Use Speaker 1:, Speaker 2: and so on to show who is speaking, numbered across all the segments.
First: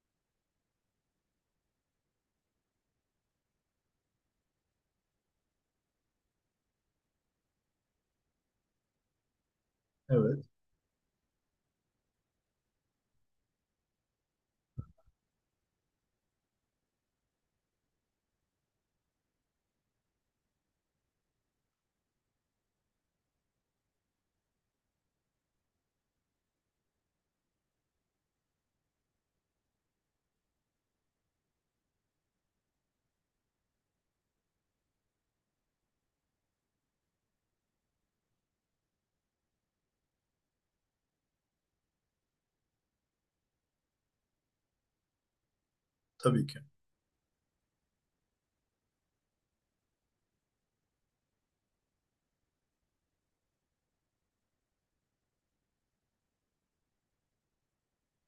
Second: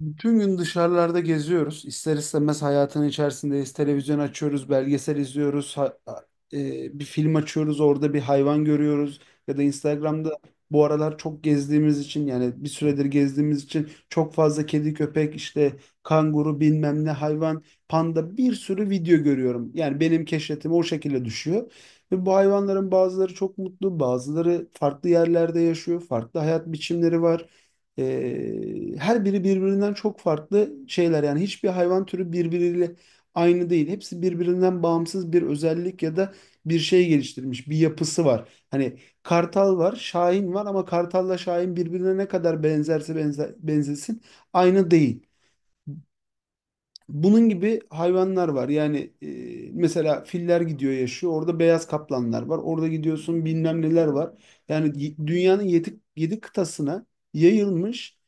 Speaker 1: Bütün gün dışarılarda geziyoruz. İster istemez hayatın içerisindeyiz. Televizyon açıyoruz, belgesel izliyoruz. Bir film açıyoruz, orada bir hayvan görüyoruz. Ya da Instagram'da
Speaker 2: Evet,
Speaker 1: bu aralar çok gezdiğimiz için, yani bir süredir gezdiğimiz için, çok fazla kedi, köpek, işte kanguru, bilmem ne hayvan, panda, bir sürü video görüyorum. Yani benim keşfetime o şekilde düşüyor. Ve bu hayvanların bazıları çok mutlu, bazıları farklı yerlerde yaşıyor, farklı hayat biçimleri var. Her biri birbirinden çok farklı şeyler. Yani hiçbir hayvan türü birbiriyle aynı değil. Hepsi birbirinden bağımsız bir özellik ya da bir şey geliştirmiş, bir yapısı var. Hani kartal var, şahin var, ama kartalla şahin birbirine ne kadar benzerse benzesin aynı değil.
Speaker 2: tabii ki.
Speaker 1: Bunun gibi hayvanlar var. Yani mesela filler gidiyor yaşıyor. Orada beyaz kaplanlar var. Orada gidiyorsun, bilmem neler var. Yani dünyanın yedi kıtasına yayılmış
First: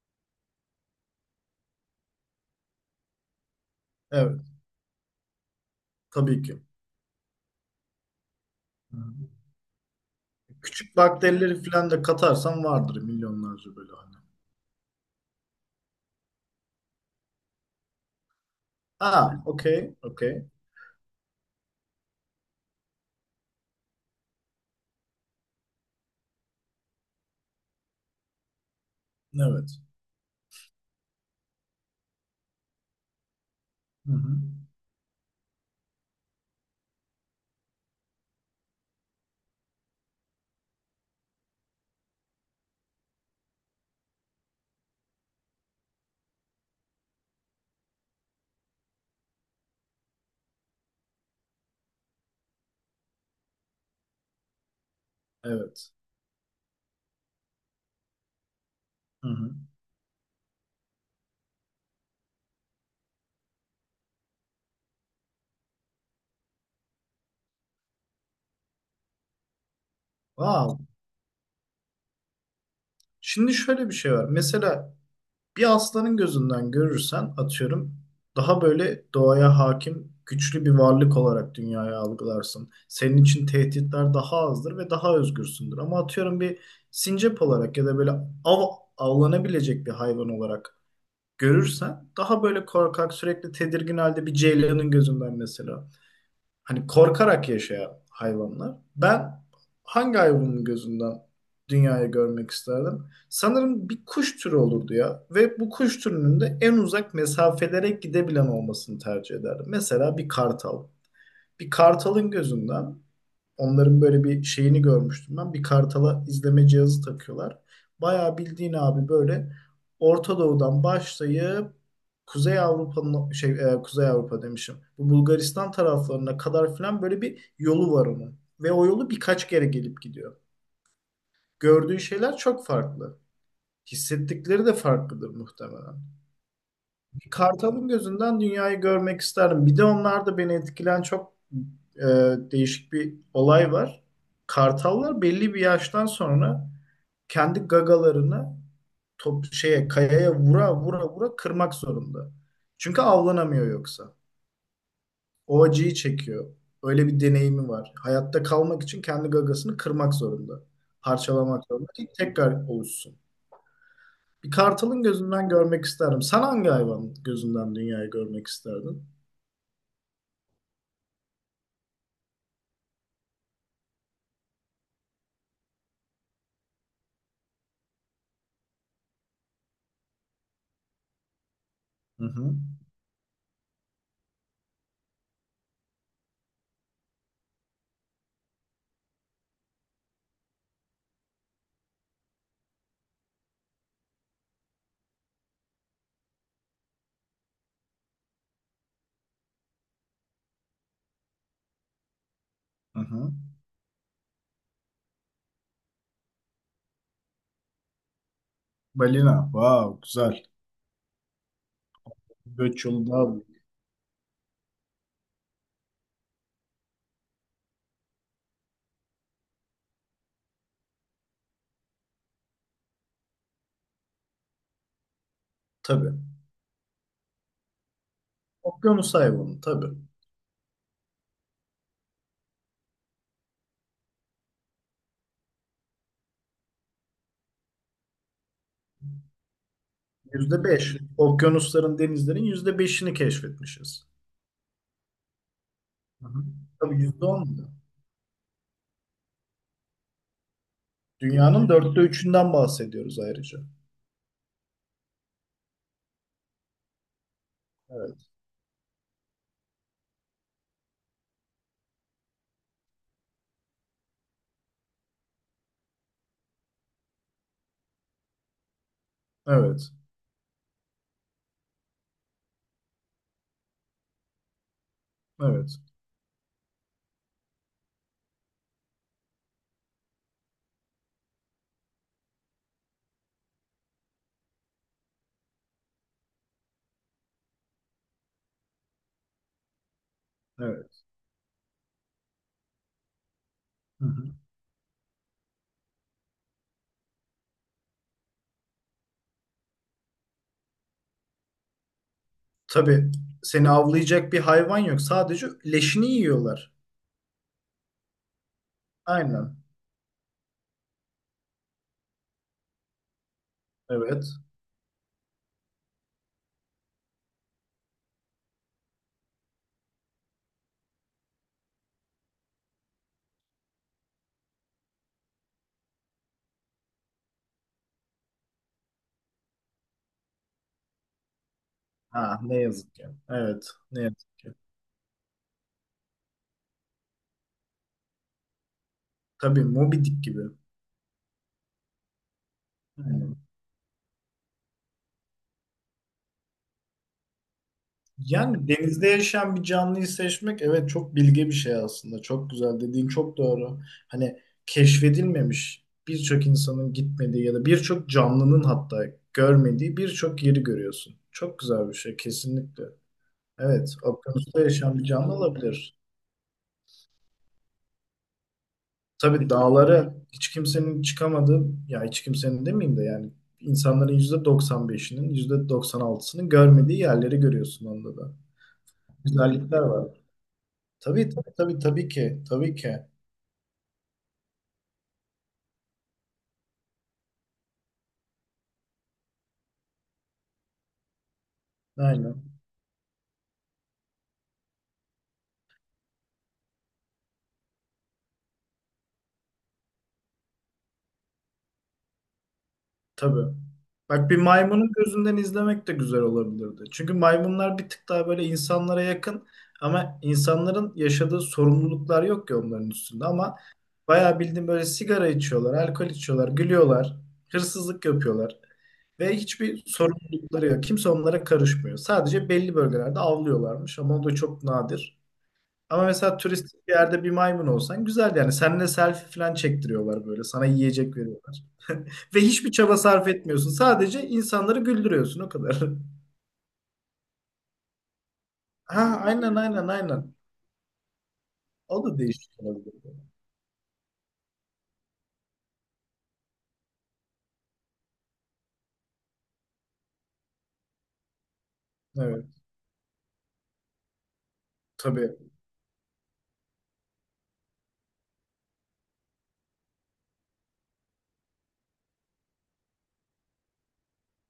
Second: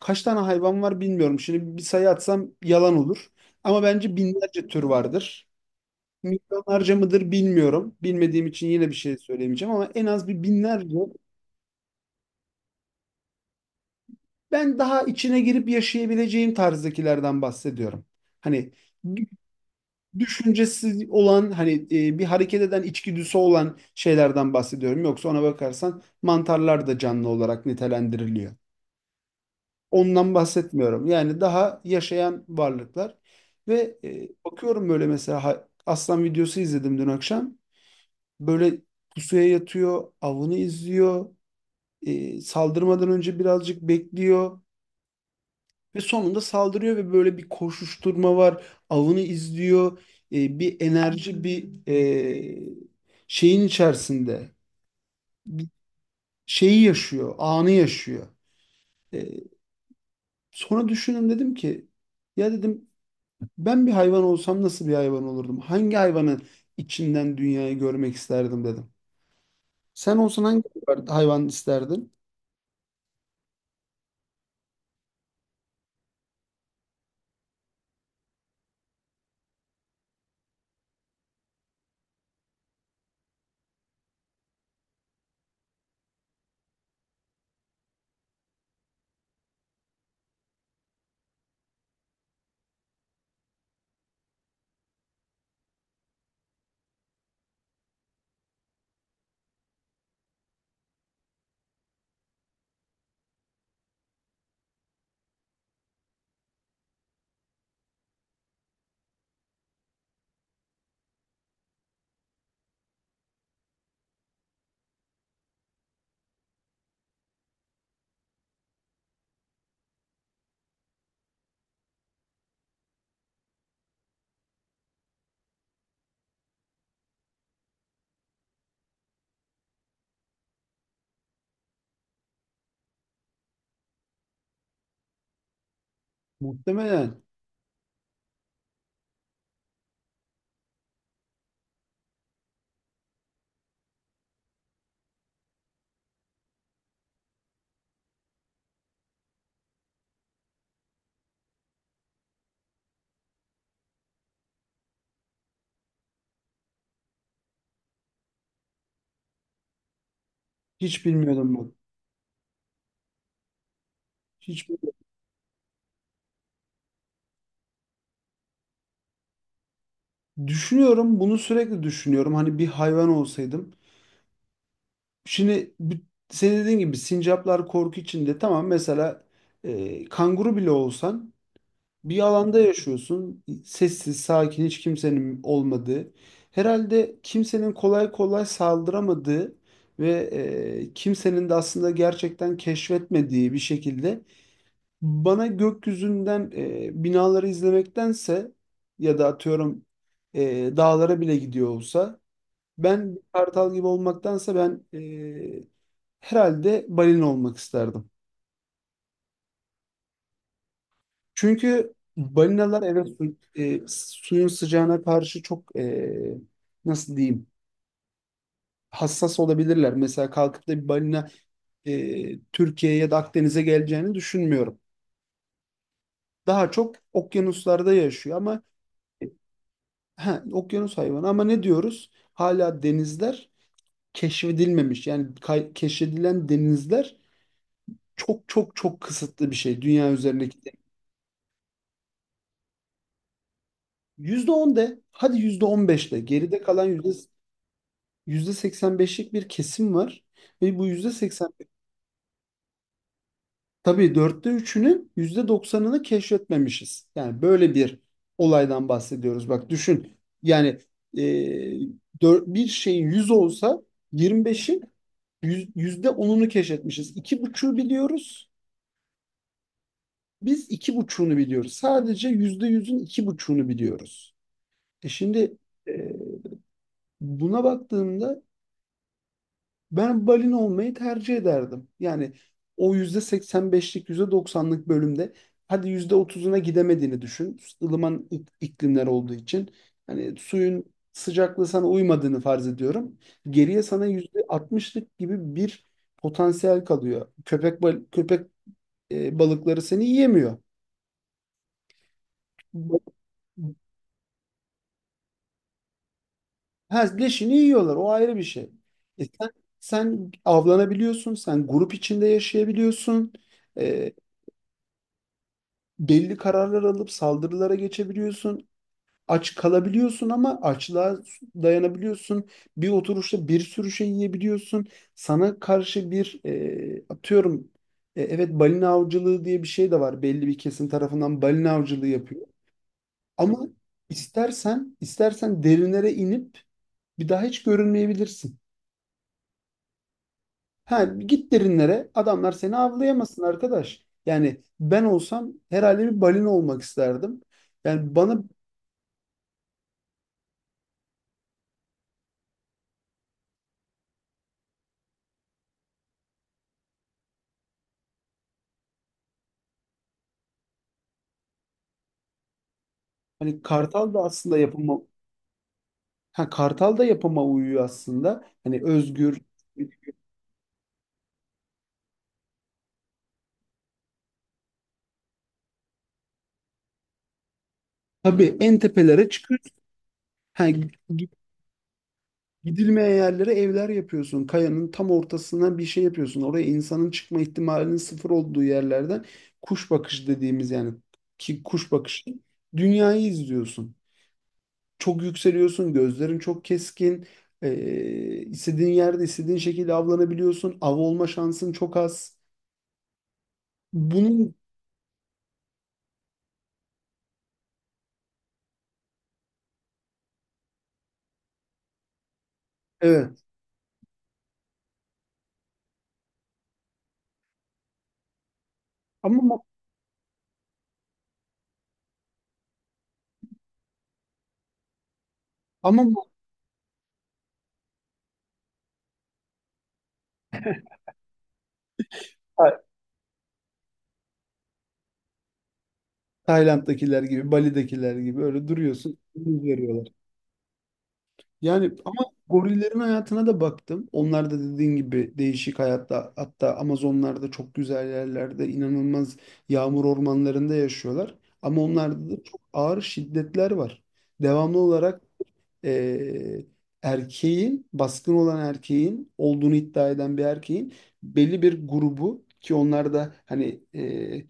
Speaker 1: kaç tane hayvan var bilmiyorum. Şimdi bir sayı atsam yalan olur. Ama bence
Speaker 2: Evet,
Speaker 1: binlerce tür vardır.
Speaker 2: tabii ki.
Speaker 1: Milyonlarca mıdır bilmiyorum. Bilmediğim için yine bir
Speaker 2: Hı.
Speaker 1: şey söylemeyeceğim, ama en az bir binlerce.
Speaker 2: Küçük bakterileri falan da katarsan vardır milyonlarca böyle hani.
Speaker 1: Ben daha içine girip yaşayabileceğim tarzdakilerden bahsediyorum. Hani
Speaker 2: Ha, okey, okey.
Speaker 1: düşüncesi olan, hani bir hareket eden, içgüdüsü olan şeylerden bahsediyorum. Yoksa ona bakarsan mantarlar da canlı olarak nitelendiriliyor.
Speaker 2: Evet.
Speaker 1: Ondan bahsetmiyorum. Yani daha yaşayan varlıklar. Ve
Speaker 2: Hı hı.
Speaker 1: bakıyorum böyle, mesela aslan videosu izledim dün akşam. Böyle pusuya yatıyor, avını izliyor, saldırmadan önce birazcık bekliyor. Ve sonunda saldırıyor ve böyle bir koşuşturma var. Avını izliyor. Bir enerji, bir şeyin içerisinde. Bir
Speaker 2: Evet.
Speaker 1: şeyi yaşıyor, anı yaşıyor. E,
Speaker 2: Hı hı.
Speaker 1: Sonra düşündüm, dedim ki, ya dedim, ben bir hayvan olsam nasıl bir hayvan olurdum? Hangi hayvanın içinden dünyayı görmek isterdim dedim. Sen olsan hangi
Speaker 2: Wow.
Speaker 1: hayvan isterdin?
Speaker 2: Şimdi şöyle bir şey var. Mesela bir aslanın gözünden görürsen atıyorum daha böyle doğaya hakim, güçlü bir varlık olarak dünyaya algılarsın. Senin için tehditler daha azdır ve daha özgürsündür. Ama atıyorum bir sincap olarak ya da böyle av avlanabilecek bir hayvan olarak görürsen daha böyle korkak sürekli tedirgin halde bir ceylanın gözünden mesela. Hani korkarak yaşayan hayvanlar. Ben hangi hayvanın gözünden dünyayı görmek isterdim? Sanırım bir kuş türü olurdu ya ve bu kuş türünün de en uzak mesafelere gidebilen olmasını tercih ederdim. Mesela bir kartal. Bir kartalın gözünden, onların böyle bir şeyini görmüştüm ben. Bir kartala izleme cihazı takıyorlar. Bayağı bildiğin abi böyle Orta Doğu'dan başlayıp Kuzey Avrupa'nın Kuzey Avrupa demişim. Bu Bulgaristan taraflarına kadar filan böyle bir yolu var onun. Ve o yolu birkaç kere gelip gidiyor. Gördüğü şeyler çok farklı. Hissettikleri de farklıdır muhtemelen.
Speaker 1: Muhtemelen.
Speaker 2: Kartal'ın gözünden dünyayı görmek isterdim. Bir de onlarda beni etkilen çok e, değişik bir olay var. Kartallar belli bir yaştan sonra kendi gagalarını top şeye kayaya vura vura vura kırmak zorunda. Çünkü avlanamıyor yoksa. O acıyı çekiyor. Öyle bir deneyimi var. Hayatta kalmak için kendi gagasını kırmak zorunda.
Speaker 1: Hiç bilmiyordum
Speaker 2: Parçalamak
Speaker 1: ben.
Speaker 2: zorunda ki tekrar oluşsun. Bir
Speaker 1: Hiç
Speaker 2: kartalın
Speaker 1: bilmiyordum.
Speaker 2: gözünden görmek isterdim. Sen hangi hayvanın gözünden dünyayı görmek isterdin?
Speaker 1: Düşünüyorum, bunu sürekli düşünüyorum. Hani bir hayvan olsaydım. Şimdi bu- Senin dediğin gibi sincaplar korku içinde, tamam, mesela kanguru bile olsan, bir
Speaker 2: Hı hı.
Speaker 1: alanda yaşıyorsun, sessiz sakin, hiç kimsenin olmadığı, herhalde kimsenin kolay kolay saldıramadığı ve kimsenin de aslında gerçekten keşfetmediği bir şekilde. Bana gökyüzünden binaları izlemektense, ya da atıyorum dağlara bile gidiyor olsa,
Speaker 2: Hı
Speaker 1: ben bir
Speaker 2: hı.
Speaker 1: kartal gibi olmaktansa, herhalde balina olmak isterdim.
Speaker 2: Balina. Wow, güzel.
Speaker 1: Çünkü balinalar,
Speaker 2: Göç yolu
Speaker 1: evet,
Speaker 2: daha büyük.
Speaker 1: suyun sıcağına karşı çok nasıl diyeyim, hassas olabilirler. Mesela kalkıp da bir balina Türkiye'ye ya da Akdeniz'e geleceğini düşünmüyorum.
Speaker 2: Tabii.
Speaker 1: Daha çok okyanuslarda yaşıyor. Ama
Speaker 2: Okyanus
Speaker 1: e,
Speaker 2: hayvanı tabii.
Speaker 1: ha, okyanus hayvanı, ama ne diyoruz? Hala denizler keşfedilmemiş. Yani keşfedilen denizler çok çok çok kısıtlı bir şey dünya
Speaker 2: Yüzde
Speaker 1: üzerindeki.
Speaker 2: beş. Okyanusların, denizlerin yüzde beşini keşfetmişiz.
Speaker 1: %10 de hadi, %15 de,
Speaker 2: Hı hı.
Speaker 1: geride kalan
Speaker 2: Tabii
Speaker 1: yüzde
Speaker 2: yüzde on mu?
Speaker 1: yüzde seksen beşlik bir kesim var. Ve bu %85.
Speaker 2: Dünyanın dörtte üçünden bahsediyoruz ayrıca.
Speaker 1: Tabii dörtte üçünün %90'ını keşfetmemişiz. Yani böyle bir
Speaker 2: Evet.
Speaker 1: olaydan bahsediyoruz. Bak düşün, yani e, bir şeyin 100 olsa, 25'in %10'unu keşfetmişiz. İki buçuğu biliyoruz.
Speaker 2: Evet.
Speaker 1: Biz iki buçuğunu biliyoruz. Sadece %100'ün iki buçuğunu biliyoruz. Şimdi
Speaker 2: Evet.
Speaker 1: e, buna baktığımda, ben olmayı tercih ederdim. Yani o %85'lik, %90'lık bölümde, hadi %30'una gidemediğini düşün, ılıman iklimler olduğu için. Hani suyun
Speaker 2: Evet.
Speaker 1: sıcaklığı sana uymadığını farz ediyorum. Geriye sana
Speaker 2: Hı hı.
Speaker 1: %60'lık gibi bir potansiyel kalıyor. Köpek balıkları seni yiyemiyor. Ba-
Speaker 2: Tabii, seni avlayacak bir hayvan yok. Sadece leşini yiyorlar.
Speaker 1: Ha, Leşini yiyorlar. O ayrı bir şey. E sen,
Speaker 2: Aynen.
Speaker 1: sen avlanabiliyorsun. Sen grup içinde yaşayabiliyorsun. E,
Speaker 2: Evet.
Speaker 1: Belli kararlar alıp saldırılara geçebiliyorsun. Aç kalabiliyorsun ama açlığa dayanabiliyorsun. Bir oturuşta bir sürü şey yiyebiliyorsun. Sana karşı bir e, atıyorum e, evet balina avcılığı diye bir şey de var. Belli bir kesim tarafından balina avcılığı
Speaker 2: Ha,
Speaker 1: yapıyor.
Speaker 2: ne yazık ki.
Speaker 1: Ama
Speaker 2: Evet. Ne yazık ki.
Speaker 1: istersen derinlere inip bir daha hiç görünmeyebilirsin.
Speaker 2: Tabii Moby Dick gibi.
Speaker 1: Ha, Git derinlere, adamlar seni
Speaker 2: Aynen.
Speaker 1: avlayamasın arkadaş. Yani ben olsam herhalde bir balina olmak isterdim. Yani bana
Speaker 2: Yani denizde yaşayan bir canlıyı seçmek, evet, çok bilge bir şey aslında. Çok güzel, dediğin çok doğru. Hani keşfedilmemiş birçok insanın gitmediği ya da birçok canlının hatta görmediği birçok yeri görüyorsun. Çok güzel bir şey kesinlikle.
Speaker 1: Hani
Speaker 2: Evet,
Speaker 1: Kartal da aslında
Speaker 2: okyanusta yaşayan
Speaker 1: yapıma
Speaker 2: bir canlı olabilir.
Speaker 1: ha, Kartal da yapıma uyuyor aslında. Hani özgür.
Speaker 2: Tabii dağlara hiç kimsenin çıkamadığı, ya hiç kimsenin demeyeyim de yani insanların %95'inin, %96'sının görmediği yerleri görüyorsun onda da.
Speaker 1: Tabii en tepelere çıkıyorsun.
Speaker 2: Güzellikler var.
Speaker 1: Ha, gi-
Speaker 2: Tabii tabii tabii tabii ki. Tabii ki.
Speaker 1: Gidilmeyen yerlere evler yapıyorsun. Kayanın tam ortasından bir şey yapıyorsun. Oraya insanın çıkma ihtimalinin sıfır olduğu yerlerden, kuş bakışı dediğimiz, yani ki kuş bakışı
Speaker 2: Aynen.
Speaker 1: dünyayı izliyorsun. Çok yükseliyorsun. Gözlerin çok keskin. İstediğin yerde, istediğin şekilde avlanabiliyorsun. Av olma şansın çok az.
Speaker 2: Tabii. Bak, bir
Speaker 1: Bunun
Speaker 2: maymunun gözünden izlemek de güzel olabilirdi. Çünkü maymunlar bir tık daha böyle insanlara yakın ama insanların yaşadığı sorumluluklar yok ki onların üstünde
Speaker 1: evet.
Speaker 2: ama bayağı bildiğin böyle sigara içiyorlar, alkol içiyorlar, gülüyorlar, hırsızlık yapıyorlar ve
Speaker 1: Ama
Speaker 2: hiçbir sorumlulukları yok. Kimse onlara karışmıyor. Sadece belli bölgelerde avlıyorlarmış ama o da çok nadir.
Speaker 1: Ama
Speaker 2: Ama
Speaker 1: bu
Speaker 2: mesela turistik bir yerde bir maymun olsan güzel yani. Seninle selfie falan çektiriyorlar böyle. Sana yiyecek veriyorlar. Ve hiçbir
Speaker 1: Tay-
Speaker 2: çaba sarf etmiyorsun. Sadece insanları güldürüyorsun o kadar.
Speaker 1: Tayland'dakiler gibi, Bali'dekiler gibi öyle
Speaker 2: Ha,
Speaker 1: duruyorsun.
Speaker 2: aynen
Speaker 1: Yüz
Speaker 2: aynen
Speaker 1: veriyorlar.
Speaker 2: aynen.
Speaker 1: Yani
Speaker 2: O
Speaker 1: ama
Speaker 2: da değişik olabilir.
Speaker 1: gorillerin hayatına da baktım. Onlar da dediğin gibi değişik hayatta, hatta Amazonlarda çok güzel yerlerde, inanılmaz yağmur ormanlarında yaşıyorlar. Ama onlarda da
Speaker 2: Evet,
Speaker 1: çok ağır şiddetler var. Devamlı olarak
Speaker 2: tabii,
Speaker 1: eee, erkeğin, baskın olan erkeğin olduğunu iddia eden bir erkeğin belli bir grubu, ki onlar da hani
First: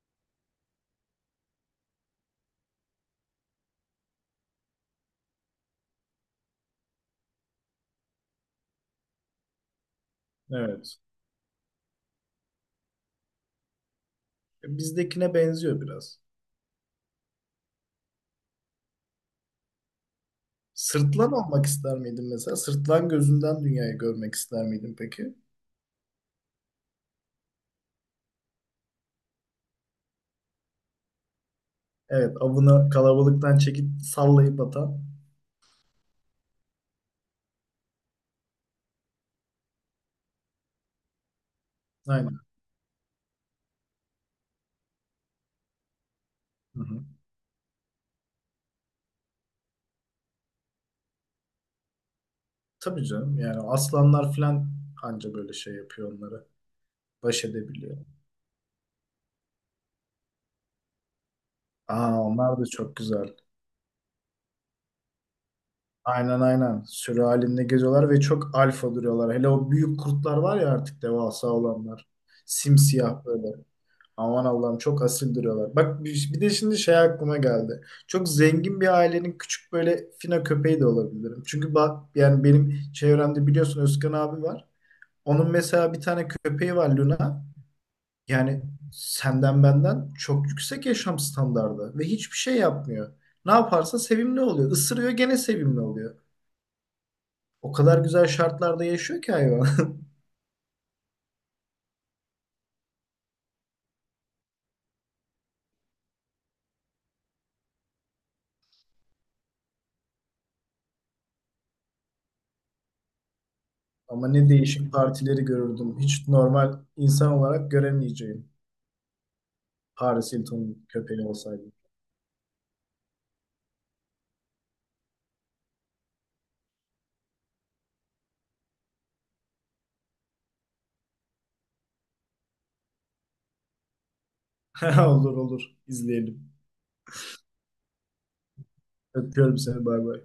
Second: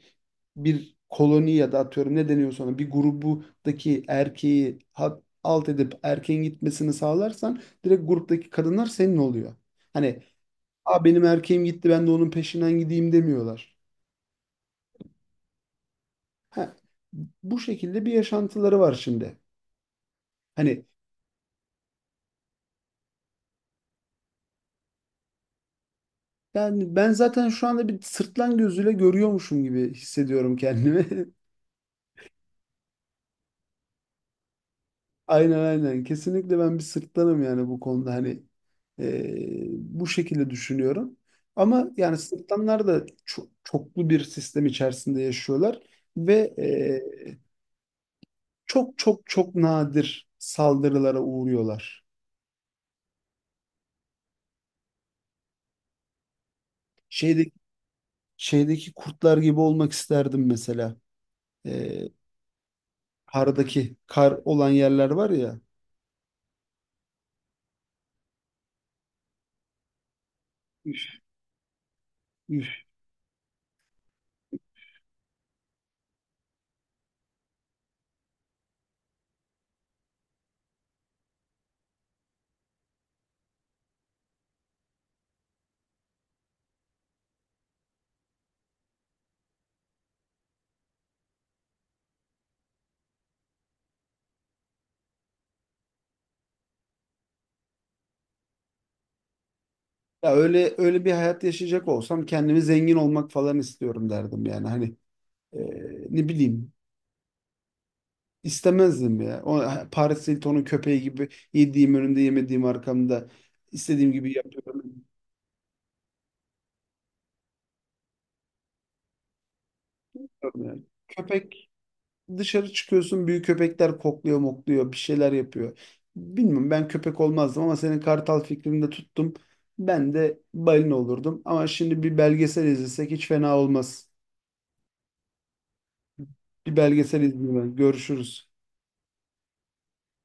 Speaker 1: bir koloni ya da atıyorum ne deniyorsa, ona bir grubudaki erkeği alt edip erkeğin gitmesini sağlarsan, direkt gruptaki kadınlar senin oluyor. Hani,
Speaker 2: evet.
Speaker 1: "Aa, benim erkeğim gitti, ben de onun peşinden gideyim," demiyorlar.
Speaker 2: Bizdekine benziyor biraz.
Speaker 1: Ha, Bu şekilde bir yaşantıları var şimdi. Hani
Speaker 2: Sırtlan olmak ister miydin mesela? Sırtlan gözünden dünyayı görmek ister miydin peki?
Speaker 1: ben zaten şu anda bir sırtlan gözüyle görüyormuşum gibi hissediyorum kendimi.
Speaker 2: Evet, avını kalabalıktan çekip sallayıp atan.
Speaker 1: Aynen, aynen. Kesinlikle ben bir sırtlanım yani, bu konuda hani bu şekilde düşünüyorum. Ama yani
Speaker 2: Aynen.
Speaker 1: sırtlanlar da çoklu bir sistem içerisinde yaşıyorlar ve
Speaker 2: Hı hı.
Speaker 1: çok çok çok nadir saldırılara uğruyorlar.
Speaker 2: Tabii canım, yani aslanlar falan anca böyle şey yapıyor onlara, baş
Speaker 1: Şeydeki,
Speaker 2: edebiliyor.
Speaker 1: şeydeki kurtlar gibi olmak isterdim mesela. Ee,
Speaker 2: Aa, onlar da çok güzel.
Speaker 1: Kardaki, kar olan yerler var ya.
Speaker 2: Aynen aynen. Sürü halinde geziyorlar ve çok alfa duruyorlar. Hele o büyük kurtlar var ya, artık
Speaker 1: Üf,
Speaker 2: devasa olanlar.
Speaker 1: üf.
Speaker 2: Simsiyah böyle. Aman Allah'ım çok asil duruyorlar. Bak, bir de şimdi şey aklıma geldi. Çok zengin bir ailenin küçük böyle fino köpeği de olabilirim. Çünkü bak, yani benim çevremde biliyorsun Özkan abi var. Onun mesela bir tane köpeği var, Luna. Yani senden benden çok yüksek yaşam standardı ve hiçbir şey yapmıyor. Ne yaparsa sevimli oluyor. Isırıyor, gene sevimli oluyor. O kadar güzel şartlarda yaşıyor ki hayvan.
Speaker 1: Ya, öyle öyle bir hayat yaşayacak olsam, kendimi zengin olmak falan istiyorum derdim yani. Hani e, ne bileyim, istemezdim ya. O Paris Hilton'un köpeği gibi, yediğim önümde yemediğim arkamda, istediğim
Speaker 2: Ama
Speaker 1: gibi
Speaker 2: ne değişik
Speaker 1: yapıyorum.
Speaker 2: partileri görürdüm. Hiç normal insan olarak göremeyeceğim. Paris
Speaker 1: Yani.
Speaker 2: Hilton'un köpeği olsaydı.
Speaker 1: Köpek Dışarı çıkıyorsun, büyük köpekler kokluyor mokluyor, bir şeyler yapıyor. Bilmiyorum, ben köpek olmazdım, ama senin kartal fikrini de tuttum. Ben de balina olurdum, ama şimdi bir belgesel izlesek hiç fena olmaz.
Speaker 2: Olur olur. İzleyelim.
Speaker 1: Bir belgesel izleyelim. Görüşürüz.
Speaker 2: Öpüyorum seni. Bay bay.